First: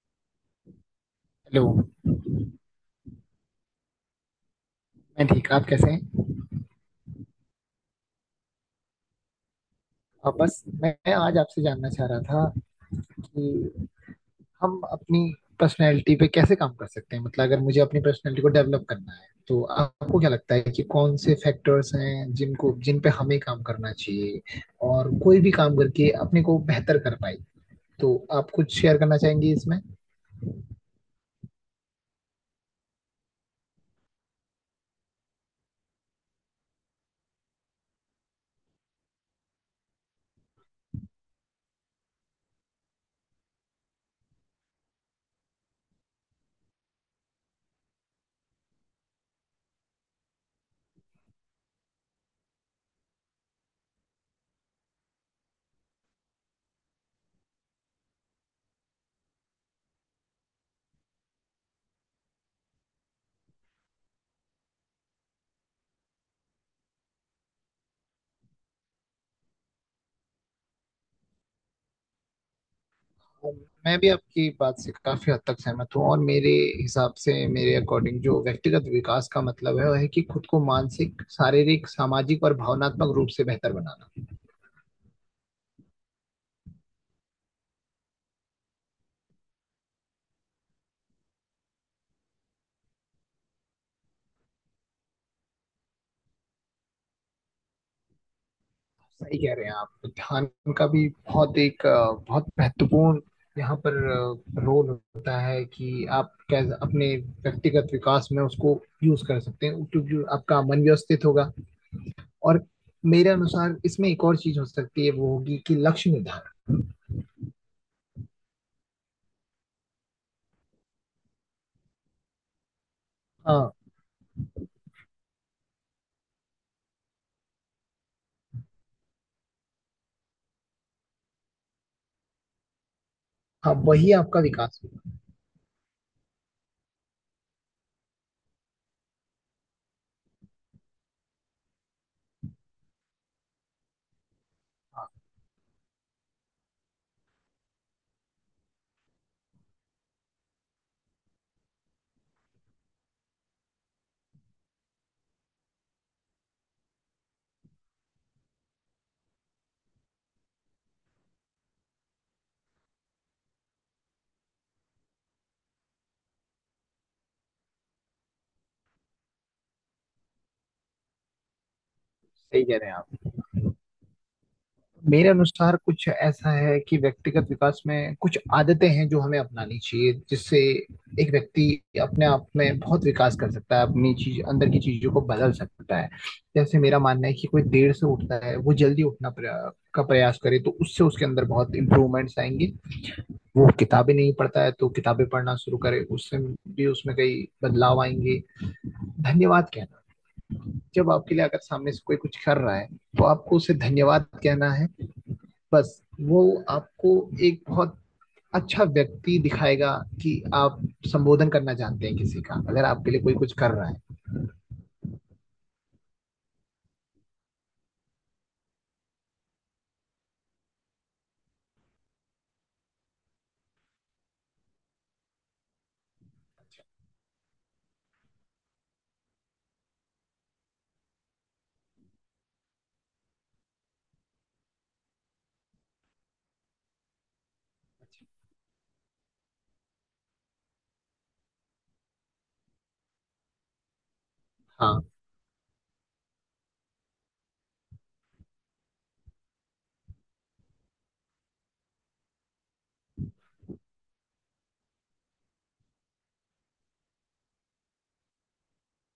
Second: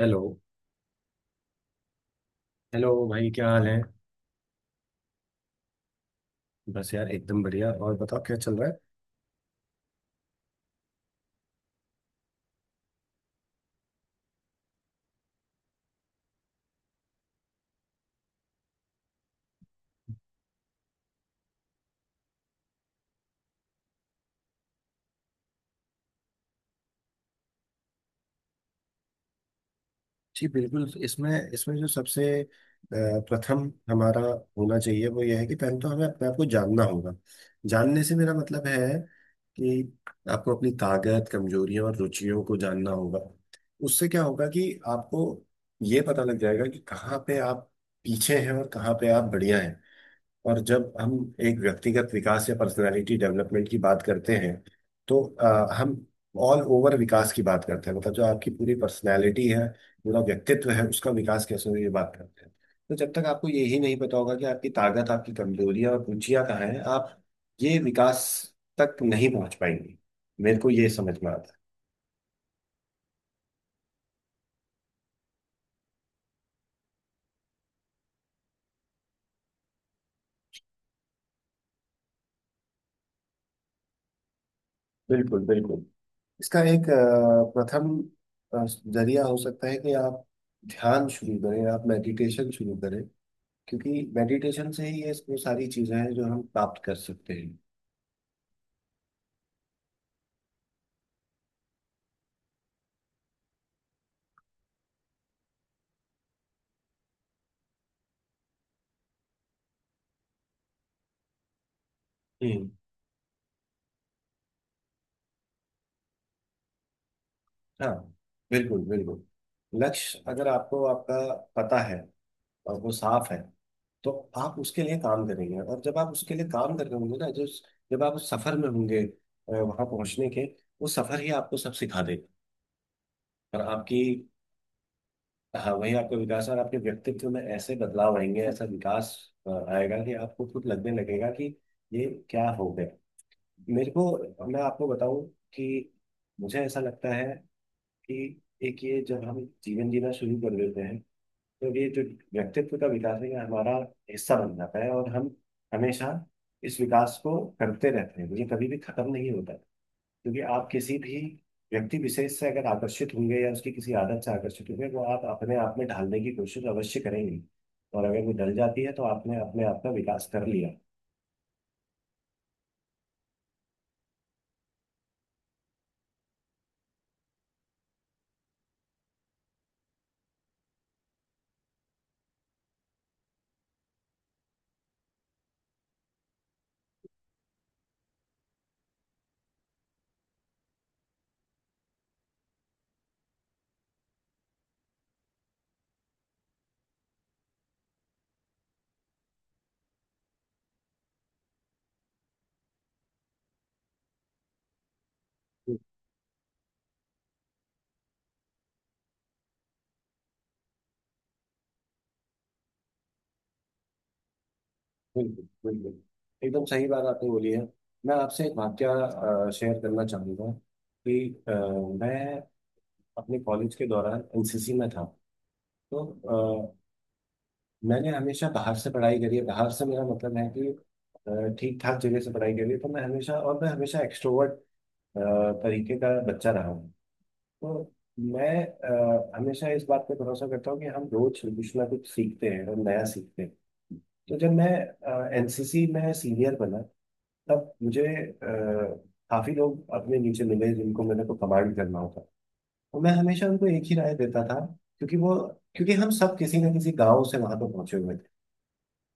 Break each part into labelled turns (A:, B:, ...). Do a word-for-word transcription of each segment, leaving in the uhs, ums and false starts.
A: Hello.
B: Hello.
A: Hello भाई, क्या हाल है?
B: मैं ठीक, आप कैसे हैं।
A: बस यार, एकदम बढ़िया। और बताओ, क्या चल रहा है?
B: आ, बस मैं आज आपसे जानना चाह रहा था कि हम अपनी पर्सनैलिटी पे कैसे काम कर सकते हैं। मतलब अगर मुझे अपनी पर्सनैलिटी को डेवलप करना है तो आपको क्या लगता है कि कौन से फैक्टर्स हैं जिनको जिन पे हमें काम करना चाहिए और कोई भी काम करके अपने को बेहतर कर पाए। तो आप कुछ शेयर करना चाहेंगे इसमें।
A: जी बिल्कुल। इसमें इसमें जो सबसे अ, प्रथम हमारा होना चाहिए वो यह है कि पहले तो हमें अपने आप को जानना होगा। जानने से मेरा मतलब है कि आपको अपनी ताकत, कमजोरियों और रुचियों को जानना होगा। उससे क्या होगा कि आपको ये पता लग जाएगा कि कहाँ पे आप पीछे हैं और कहाँ पे आप बढ़िया हैं। और जब हम एक व्यक्तिगत विकास या पर्सनालिटी डेवलपमेंट की बात करते हैं तो अ, हम ऑल ओवर विकास की बात करते हैं, मतलब जो आपकी पूरी पर्सनालिटी है, पूरा व्यक्तित्व है, उसका विकास कैसे हो, ये बात करते हैं। तो जब तक आपको यही नहीं पता होगा कि आपकी ताकत, आपकी कमजोरियां और रुचियां कहाँ हैं, आप ये विकास तक नहीं पहुंच पाएंगे। मेरे को ये समझ में आता है।
B: मैं भी आपकी बात से काफी हद तक सहमत हूँ और मेरे हिसाब से, मेरे अकॉर्डिंग, जो व्यक्तिगत विकास का मतलब है वह है कि खुद को मानसिक, शारीरिक, सामाजिक और भावनात्मक रूप से बेहतर बनाना।
A: बिल्कुल बिल्कुल। इसका एक अ, प्रथम अ, जरिया हो सकता है कि आप ध्यान शुरू करें, आप मेडिटेशन शुरू करें, क्योंकि मेडिटेशन से ही ये वो सारी चीजें हैं जो हम प्राप्त कर सकते हैं।
B: सही कह रहे हैं आप। ध्यान का भी बहुत एक अ, बहुत महत्वपूर्ण यहाँ पर अ, रोल होता है कि आप कैसे अपने व्यक्तिगत विकास में उसको यूज कर सकते हैं, क्योंकि आपका मन व्यवस्थित होगा। और
A: हम्म।
B: मेरे अनुसार इसमें एक और चीज हो सकती है, वो होगी कि लक्ष्य निर्धारण।
A: हाँ, बिल्कुल बिल्कुल। लक्ष्य अगर आपको आपका पता है और वो साफ है,
B: हाँ।
A: तो आप उसके लिए काम करेंगे। और जब आप उसके लिए काम कर रहे होंगे ना, जो जब आप उस सफर में होंगे, अ, वहां पहुंचने के, वो सफर ही आपको सब सिखा देगा। और
B: हाँ,
A: आपकी।
B: वही आपका विकास।
A: हाँ, वही आपका विकास। और आपके व्यक्तित्व में ऐसे बदलाव आएंगे, ऐसा विकास अ, आएगा कि आपको खुद लगने लगेगा कि ये क्या हो गया। मेरे को, मैं आपको बताऊं कि मुझे ऐसा लगता है कि एक ये जब हम जीवन जीना शुरू कर देते हैं, तो ये जो व्यक्तित्व का विकास है ये हमारा हिस्सा बन जाता है, और हम हमेशा इस विकास को करते रहते हैं। ये कभी भी खत्म नहीं होता, क्योंकि आप किसी भी व्यक्ति विशेष से अगर आकर्षित होंगे, या उसकी किसी आदत से आकर्षित होंगे, वो आप अपने आप में ढालने की कोशिश अवश्य करेंगे। और अगर वो डल जाती है, तो आपने अपने आप का विकास कर लिया।
B: सही कह रहे हैं आप। मेरे अनुसार कुछ ऐसा है कि व्यक्तिगत विकास में कुछ आदतें हैं जो हमें अपनानी चाहिए, जिससे एक व्यक्ति अपने आप में बहुत विकास कर सकता है, अपनी चीज, अंदर की चीजों को बदल सकता है। जैसे मेरा मानना है कि कोई देर से उठता है, वो जल्दी उठना प्रया, का प्रयास करे तो उससे उसके अंदर बहुत इंप्रूवमेंट्स आएंगे। वो किताबें नहीं पढ़ता है तो किताबें पढ़ना शुरू करे, उससे भी उसमें कई बदलाव आएंगे। धन्यवाद कहना, जब आपके लिए अगर सामने से कोई कुछ कर रहा है तो आपको उसे धन्यवाद कहना है। बस वो आपको एक बहुत अच्छा व्यक्ति दिखाएगा कि आप संबोधन करना चाहते हैं किसी का, अगर आपके लिए कोई कुछ कर रहा है।
A: बिल्कुल बिल्कुल। एकदम सही बात आपने बोली है। मैं आपसे एक वाक्य शेयर करना चाहूँगा कि अ, मैं अपने कॉलेज के दौरान एन सी सी में था। तो अ, मैंने हमेशा बाहर से पढ़ाई करी है। बाहर से मेरा मतलब है कि ठीक ठाक जगह से पढ़ाई करी है। तो मैं हमेशा और मैं हमेशा एक्सट्रोवर्ट तरीके का बच्चा रहा हूँ। तो मैं अ, हमेशा इस बात पे भरोसा करता हूँ कि हम रोज कुछ ना कुछ सीखते हैं और नया सीखते हैं। तो जब मैं
B: हाँ।
A: एन सी सी में सीनियर बना, तब मुझे अ, काफी लोग अपने नीचे मिले जिनको मैंने को कमांड करना होता। और मैं हमेशा उनको एक ही राय देता था। क्योंकि वो क्योंकि हम सब किसी ना किसी गांव से वहां पर पहुंचे हुए थे।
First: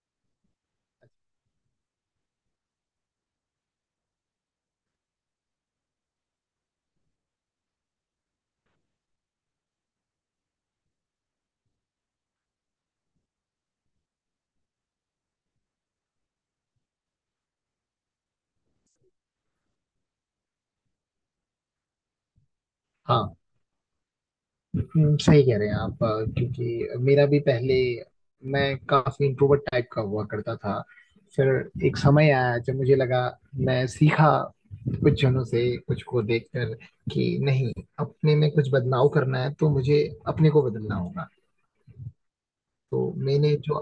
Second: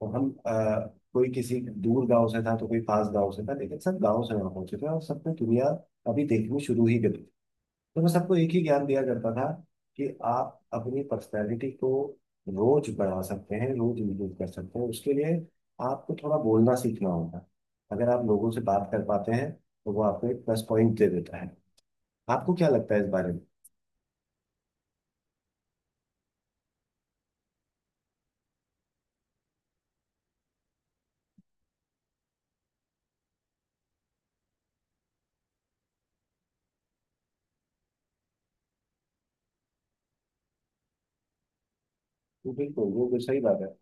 A: और हम अ, कोई किसी दूर गांव से था, तो कोई पास गांव से था, लेकिन सब गांव से वहां पहुंचे थे और सबने दुनिया अभी देखनी शुरू ही कर। तो वो सबको एक ही ज्ञान दिया करता था कि आप अपनी पर्सनैलिटी को रोज बढ़ा सकते हैं, रोज इम्प्रूव कर सकते हैं। उसके लिए आपको थोड़ा बोलना सीखना होगा। अगर आप लोगों से बात कर पाते हैं, तो वो आपको एक प्लस पॉइंट दे देता है। आपको क्या लगता है इस बारे
B: हाँ।
A: में?
B: हम्म, सही कह रहे हैं आप। अ, क्योंकि मेरा भी पहले, मैं काफी इंट्रोवर्ट टाइप का हुआ करता था। फिर एक समय आया जब मुझे लगा, मैं सीखा कुछ जनों से, कुछ को देखकर, कि नहीं, अपने में कुछ बदलाव करना है तो मुझे अपने को बदलना होगा।
A: बिल्कुल
B: तो
A: वो बिल्कुल सही
B: मैंने
A: बात है।
B: जो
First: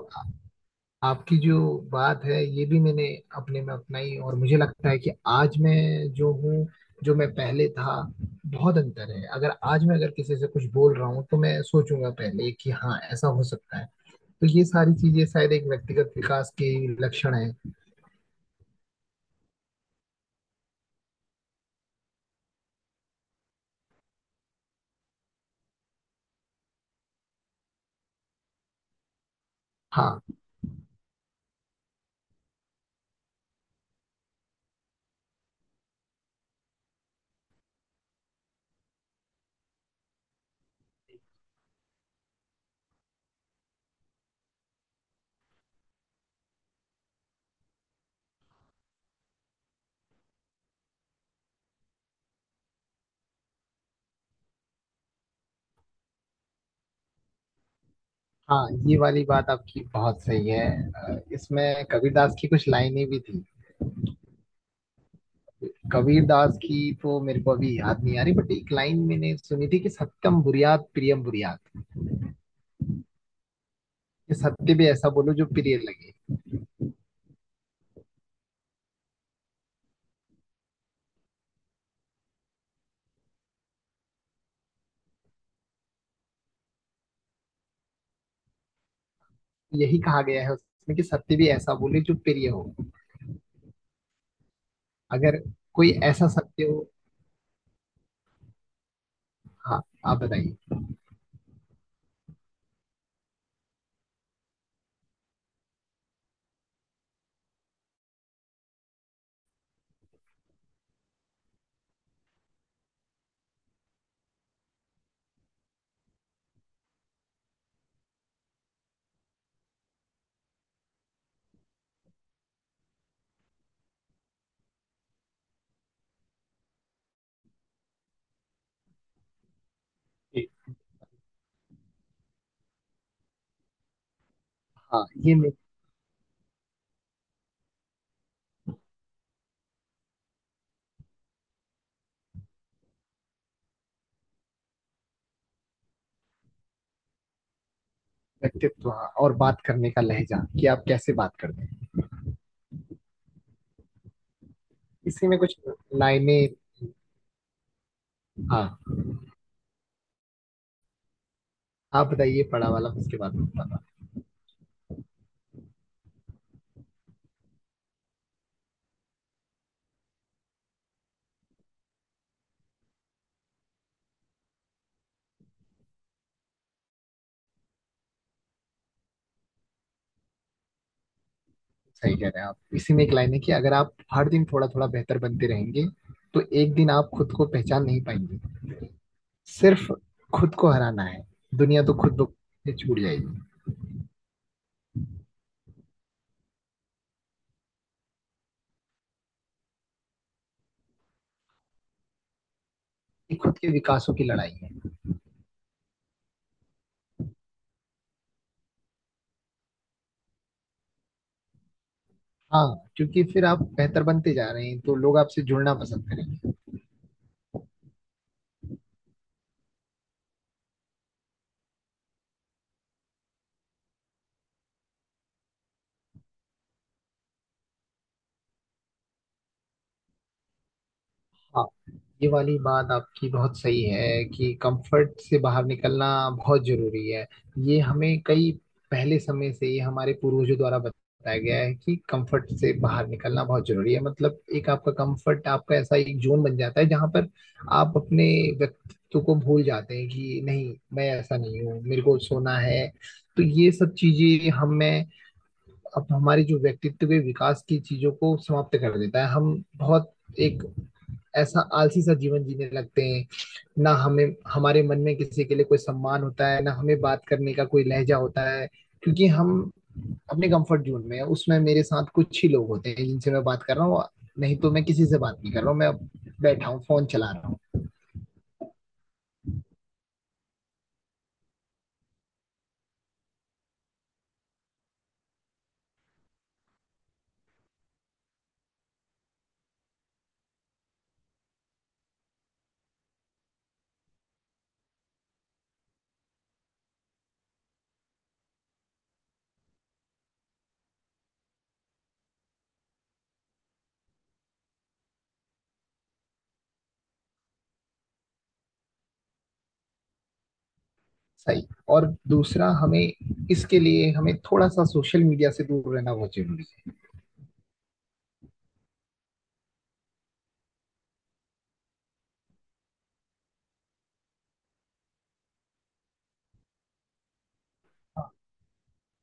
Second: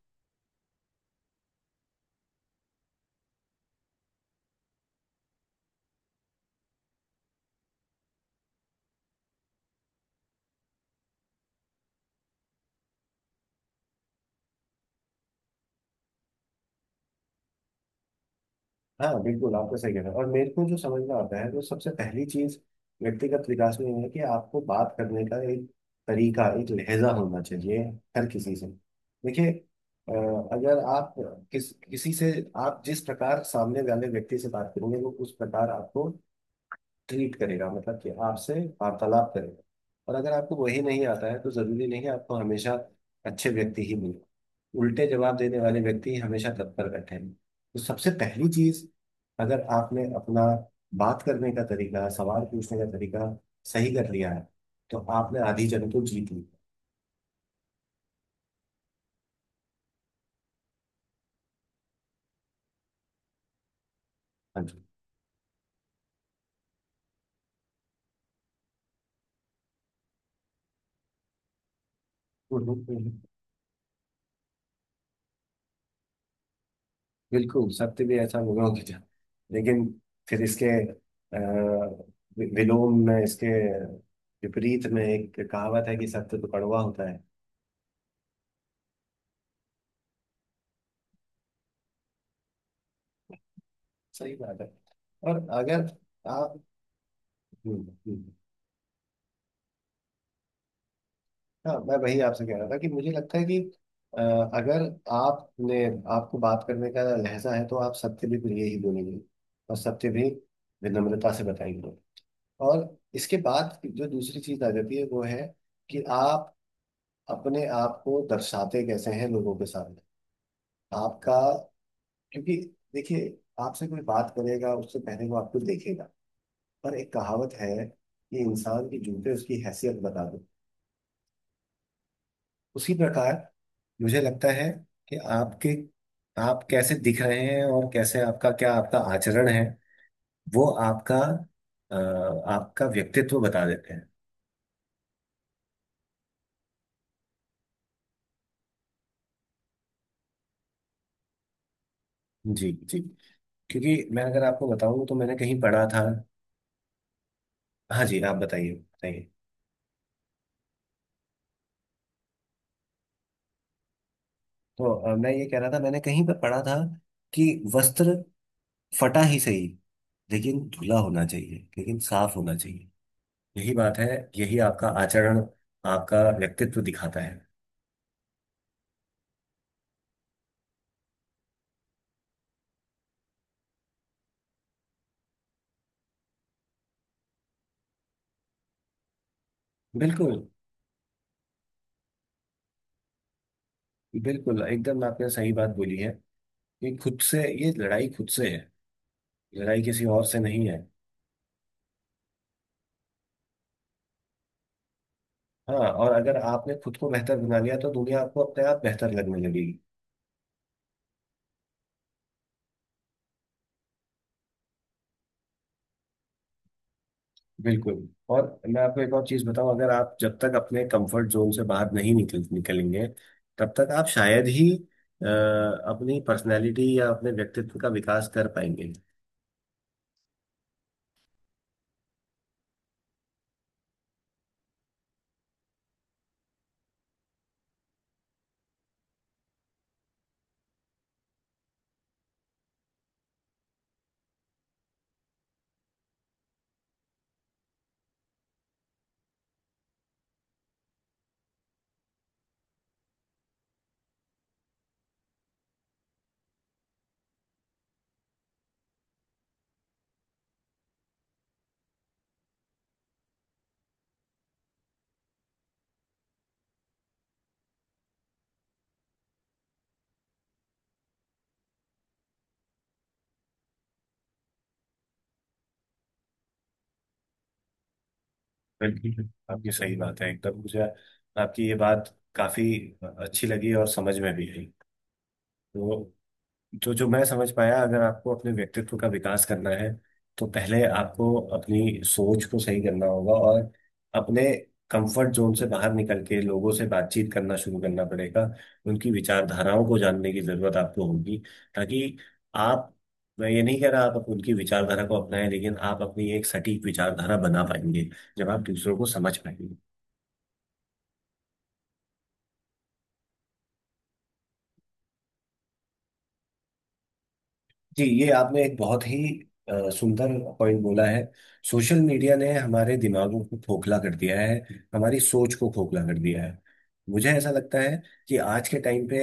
B: आपकी जो बात है ये भी मैंने अपने में अपनाई, और मुझे लगता है कि आज मैं जो हूँ, जो मैं पहले था, बहुत अंतर है। अगर आज मैं अगर किसी से कुछ बोल रहा हूँ तो मैं सोचूंगा पहले कि हाँ ऐसा हो सकता है। तो ये सारी चीजें शायद एक व्यक्तिगत विकास के लक्षण है।
A: हाँ, बिल्कुल आपका सही कहना है। और मेरे को जो समझ में आता है, तो सबसे पहली चीज व्यक्तिगत विकास में ये है कि आपको बात करने का एक तरीका, एक लहजा होना चाहिए हर किसी से। देखिए, अ,
B: हाँ।
A: अगर आप, किस किसी से आप जिस प्रकार सामने वाले व्यक्ति से बात करेंगे, वो उस प्रकार आपको ट्रीट करेगा, मतलब कि आपसे वार्तालाप करेगा। और अगर आपको वही नहीं आता है, तो जरूरी नहीं है आपको हमेशा अच्छे व्यक्ति ही मिले। उल्टे जवाब देने वाले व्यक्ति ही हमेशा तत्पर बैठे हैं। तो सबसे पहली चीज, अगर आपने अपना बात करने का तरीका, सवाल पूछने का तरीका सही कर लिया है, तो आपने आधी जंग तो जीत ली।
B: हाँ, ये वाली बात आपकी बहुत सही है। अ, इसमें कबीरदास की कुछ लाइनें भी थी।
A: हाँ जी।
B: कबीरदास की तो मेरे को अभी याद नहीं आ रही, बट एक लाइन मैंने सुनी थी कि सत्यम बुरियात प्रियम बुरियात।
A: हम्म, हम्म, हम्म।
B: कि सत्य भी ऐसा बोलो जो प्रिय लगे।
A: बिल्कुल, सत्य भी ऐसा होगा कि था। लेकिन फिर इसके अ, वि- विलोम में, इसके विपरीत में एक कहावत है कि सत्य तो कड़वा होता है।
B: यही कहा गया है उसमें कि सत्य भी ऐसा बोले जो प्रिय हो।
A: सही बात है।
B: अगर
A: और अगर
B: कोई ऐसा
A: आप।
B: सत्य हो।
A: हम्म, हम्म।
B: हाँ, आप बताइए।
A: हाँ, मैं वही आपसे कह रहा था कि मुझे लगता है कि अ, अगर आपने आपको बात करने का लहजा है, तो आप सत्य भी प्रिय ही बोलेंगे, और सत्य भी विनम्रता से बताएंगे। और इसके बाद जो दूसरी चीज आ जाती है, वो है कि आप अपने आप को दर्शाते कैसे हैं लोगों के सामने। आपका, क्योंकि देखिए, आपसे कोई बात करेगा उससे पहले वो आपको देखेगा। पर एक कहावत है कि इंसान की जूते उसकी हैसियत बता दो।
B: कि
A: उसी प्रकार मुझे लगता है
B: हाँ,
A: कि
B: ये मेरा
A: आपके आप कैसे दिख रहे हैं, और कैसे आपका क्या आपका आचरण है, वो आपका अ, आपका व्यक्तित्व बता देते हैं।
B: व्यक्तित्व, हाँ। और बात करने का लहजा कि आप कैसे बात करते हैं।
A: जी जी। क्योंकि मैं, अगर आपको बताऊं, तो
B: इसी
A: मैंने
B: में कुछ
A: कहीं पढ़ा था।
B: लाइनें।
A: हाँ जी, आप बताइए
B: हाँ,
A: बताइए।
B: आप बताइए, पड़ा वाला उसके बाद में बताना।
A: तो अ, मैं ये कह रहा था, मैंने कहीं पर पढ़ा था कि वस्त्र फटा ही सही, लेकिन धुला होना चाहिए, लेकिन साफ होना चाहिए। यही बात है। यही आपका आचरण, आपका व्यक्तित्व दिखाता है।
B: सही कह रहे हैं आप। इसी में एक लाइन है कि अगर आप हर दिन थोड़ा थोड़ा बेहतर बनते रहेंगे तो एक दिन आप खुद को पहचान नहीं पाएंगे। सिर्फ
A: बिल्कुल
B: खुद को हराना है, दुनिया तो खुद ब- से छूट जाएगी।
A: बिल्कुल, एकदम आपने सही बात बोली है कि खुद से, ये लड़ाई खुद से है, लड़ाई किसी और से नहीं है।
B: ये खुद के विकासों की लड़ाई है।
A: हाँ, और अगर आपने खुद को बेहतर बना लिया, तो दुनिया आपको अपने आप बेहतर लगने लगेगी।
B: हाँ, क्योंकि फिर आप बेहतर बनते जा रहे हैं तो लोग आपसे जुड़ना पसंद करेंगे।
A: बिल्कुल। और मैं आपको एक और चीज बताऊं, अगर आप, जब तक अपने कंफर्ट जोन से बाहर नहीं निकल निकलेंगे, तब तक आप शायद ही अ, अपनी पर्सनालिटी या अपने व्यक्तित्व का विकास कर पाएंगे।
B: हाँ, ये वाली बात आपकी बहुत सही है कि कंफर्ट से बाहर निकलना बहुत जरूरी है। ये हमें कई पहले समय से ही हमारे पूर्वजों द्वारा बताया गया है कि कंफर्ट से बाहर निकलना बहुत जरूरी है। मतलब एक आपका कंफर्ट, आपका ऐसा एक जोन बन जाता है जहां पर आप अपने व्यक्तित्व को भूल जाते हैं कि नहीं, मैं ऐसा नहीं हूँ, मेरे को सोना है। तो ये सब चीजें हमें, अब हमारी जो व्यक्तित्व के विकास की चीजों को समाप्त कर देता है। हम बहुत एक ऐसा आलसी सा जीवन जीने लगते हैं। ना हमें हमारे मन में किसी के लिए कोई सम्मान होता है, ना हमें बात करने का कोई लहजा होता है, क्योंकि हम अपने कंफर्ट जोन में हैं। उसमें मेरे साथ कुछ ही लोग होते हैं जिनसे मैं बात कर रहा हूँ, नहीं तो मैं किसी से बात नहीं कर रहा हूँ। मैं बैठा हूँ, फोन चला रहा हूँ।
A: बिल्कुल आपकी सही बात है एकदम। मुझे आपकी ये बात काफी अच्छी लगी और समझ में भी आई। तो जो जो मैं समझ पाया, अगर आपको अपने व्यक्तित्व का विकास करना है, तो पहले आपको अपनी सोच को सही करना होगा, और अपने कंफर्ट जोन से बाहर निकल के लोगों से बातचीत करना शुरू करना पड़ेगा। उनकी विचारधाराओं को जानने की जरूरत आपको होगी, ताकि आप। मैं ये नहीं कह रहा आप उनकी विचारधारा को अपनाएं, लेकिन आप अपनी एक सटीक विचारधारा बना पाएंगे जब आप दूसरों को समझ पाएंगे।
B: सही। और दूसरा, हमें इसके लिए हमें थोड़ा सा सोशल मीडिया से दूर रहना बहुत जरूरी है।
A: जी, ये आपने एक बहुत ही अ, सुंदर पॉइंट बोला है। सोशल मीडिया ने हमारे दिमागों को खोखला कर दिया है, हमारी सोच को खोखला कर दिया है। मुझे ऐसा लगता है कि आज के टाइम पे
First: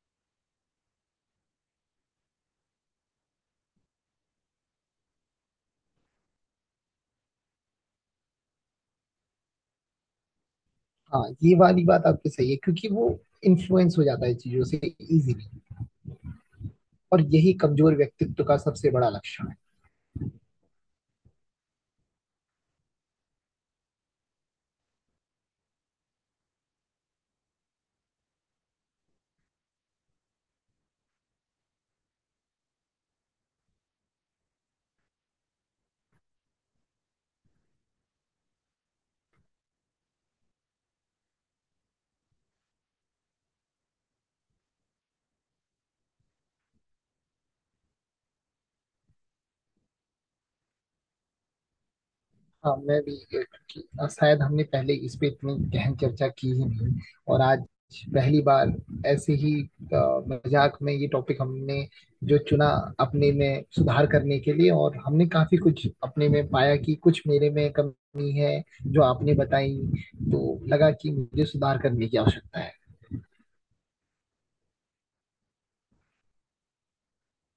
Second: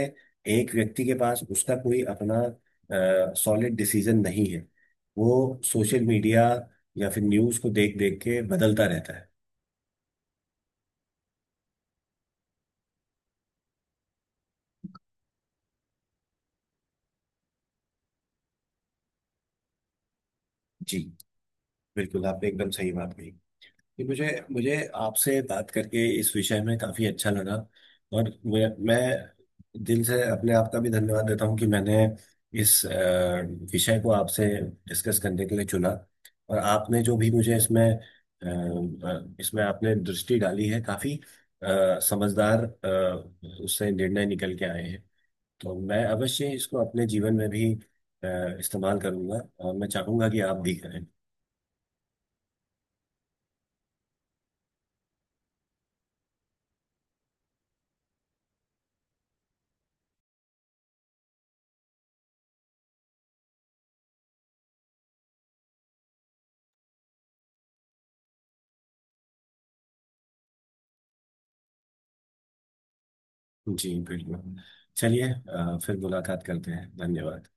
A: एक व्यक्ति के पास उसका कोई अपना सॉलिड डिसीजन नहीं है। वो सोशल मीडिया या फिर न्यूज़ को देख देख के बदलता रहता है।
B: हाँ, ये वाली बात आपकी सही है, क्योंकि वो इन्फ्लुएंस हो जाता है चीजों से इजीली, और यही कमजोर व्यक्तित्व का सबसे बड़ा लक्षण है।
A: जी बिल्कुल, आपने एकदम सही बात कही कि मुझे मुझे आपसे बात करके इस विषय में काफी अच्छा लगा। और मैं मैं दिल से अपने आप का भी धन्यवाद देता हूँ कि मैंने इस अ, विषय को आपसे डिस्कस करने के लिए चुना। और आपने जो भी मुझे इसमें अ, अ, इसमें आपने दृष्टि डाली है, काफी अ, समझदार, अ, उससे निर्णय निकल के आए हैं। तो मैं अवश्य इसको अपने जीवन में भी अ, इस्तेमाल करूंगा, और मैं चाहूंगा कि आप भी करें।
B: हाँ, मैं भी, क्योंकि शायद हमने पहले इस पे इतनी गहन चर्चा की ही नहीं, और आज पहली बार ऐसे ही अ, मजाक में ये टॉपिक हमने जो चुना अपने में सुधार करने के लिए, और हमने काफी कुछ अपने में पाया कि कुछ मेरे में कमी है जो आपने बताई, तो लगा कि मुझे सुधार करने की आवश्यकता है।
A: जी बिल्कुल। चलिए, अ, फिर मुलाकात करते हैं। धन्यवाद।